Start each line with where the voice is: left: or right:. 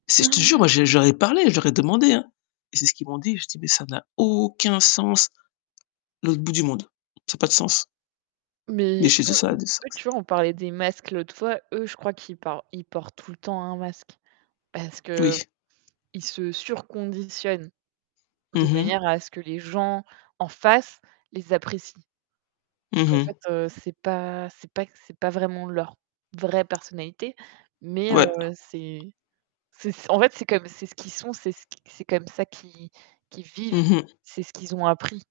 left: Si je te jure, moi j'ai j'aurais parlé, j'aurais demandé, hein et c'est ce qu'ils m'ont dit. Je dis: «Mais ça n'a aucun sens». L'autre bout du monde. Ça a pas de sens. Mais
right: Mais,
left: chez eux, ça
right: eux
left: a du
right: eux
left: sens.
right: tu vois on parlais des masques l'autre fois. Eux, je crois qu'ils parlent ils portent tout le temps un masque. Parce qu'ils
left: Oui.
right: se sur-conditionnent, de
left: Mmh mh.
right: manière à ce que les gens en face les apprécient. Donc
left: Mmh
right: en fait,
left: mh.
right: heu, c'est pas c'est pas que c'est pas vraiment leur vraie personnalité, mais
left: Ouais.
right: heu, c'est c'est en fait, c'est comme c'est ce qu'ils sont, c'est ce qu c'est comme ça qu'ils qu'ils vivent.
left: Mmh mh.
right: C'est ce qu'ils ont appris.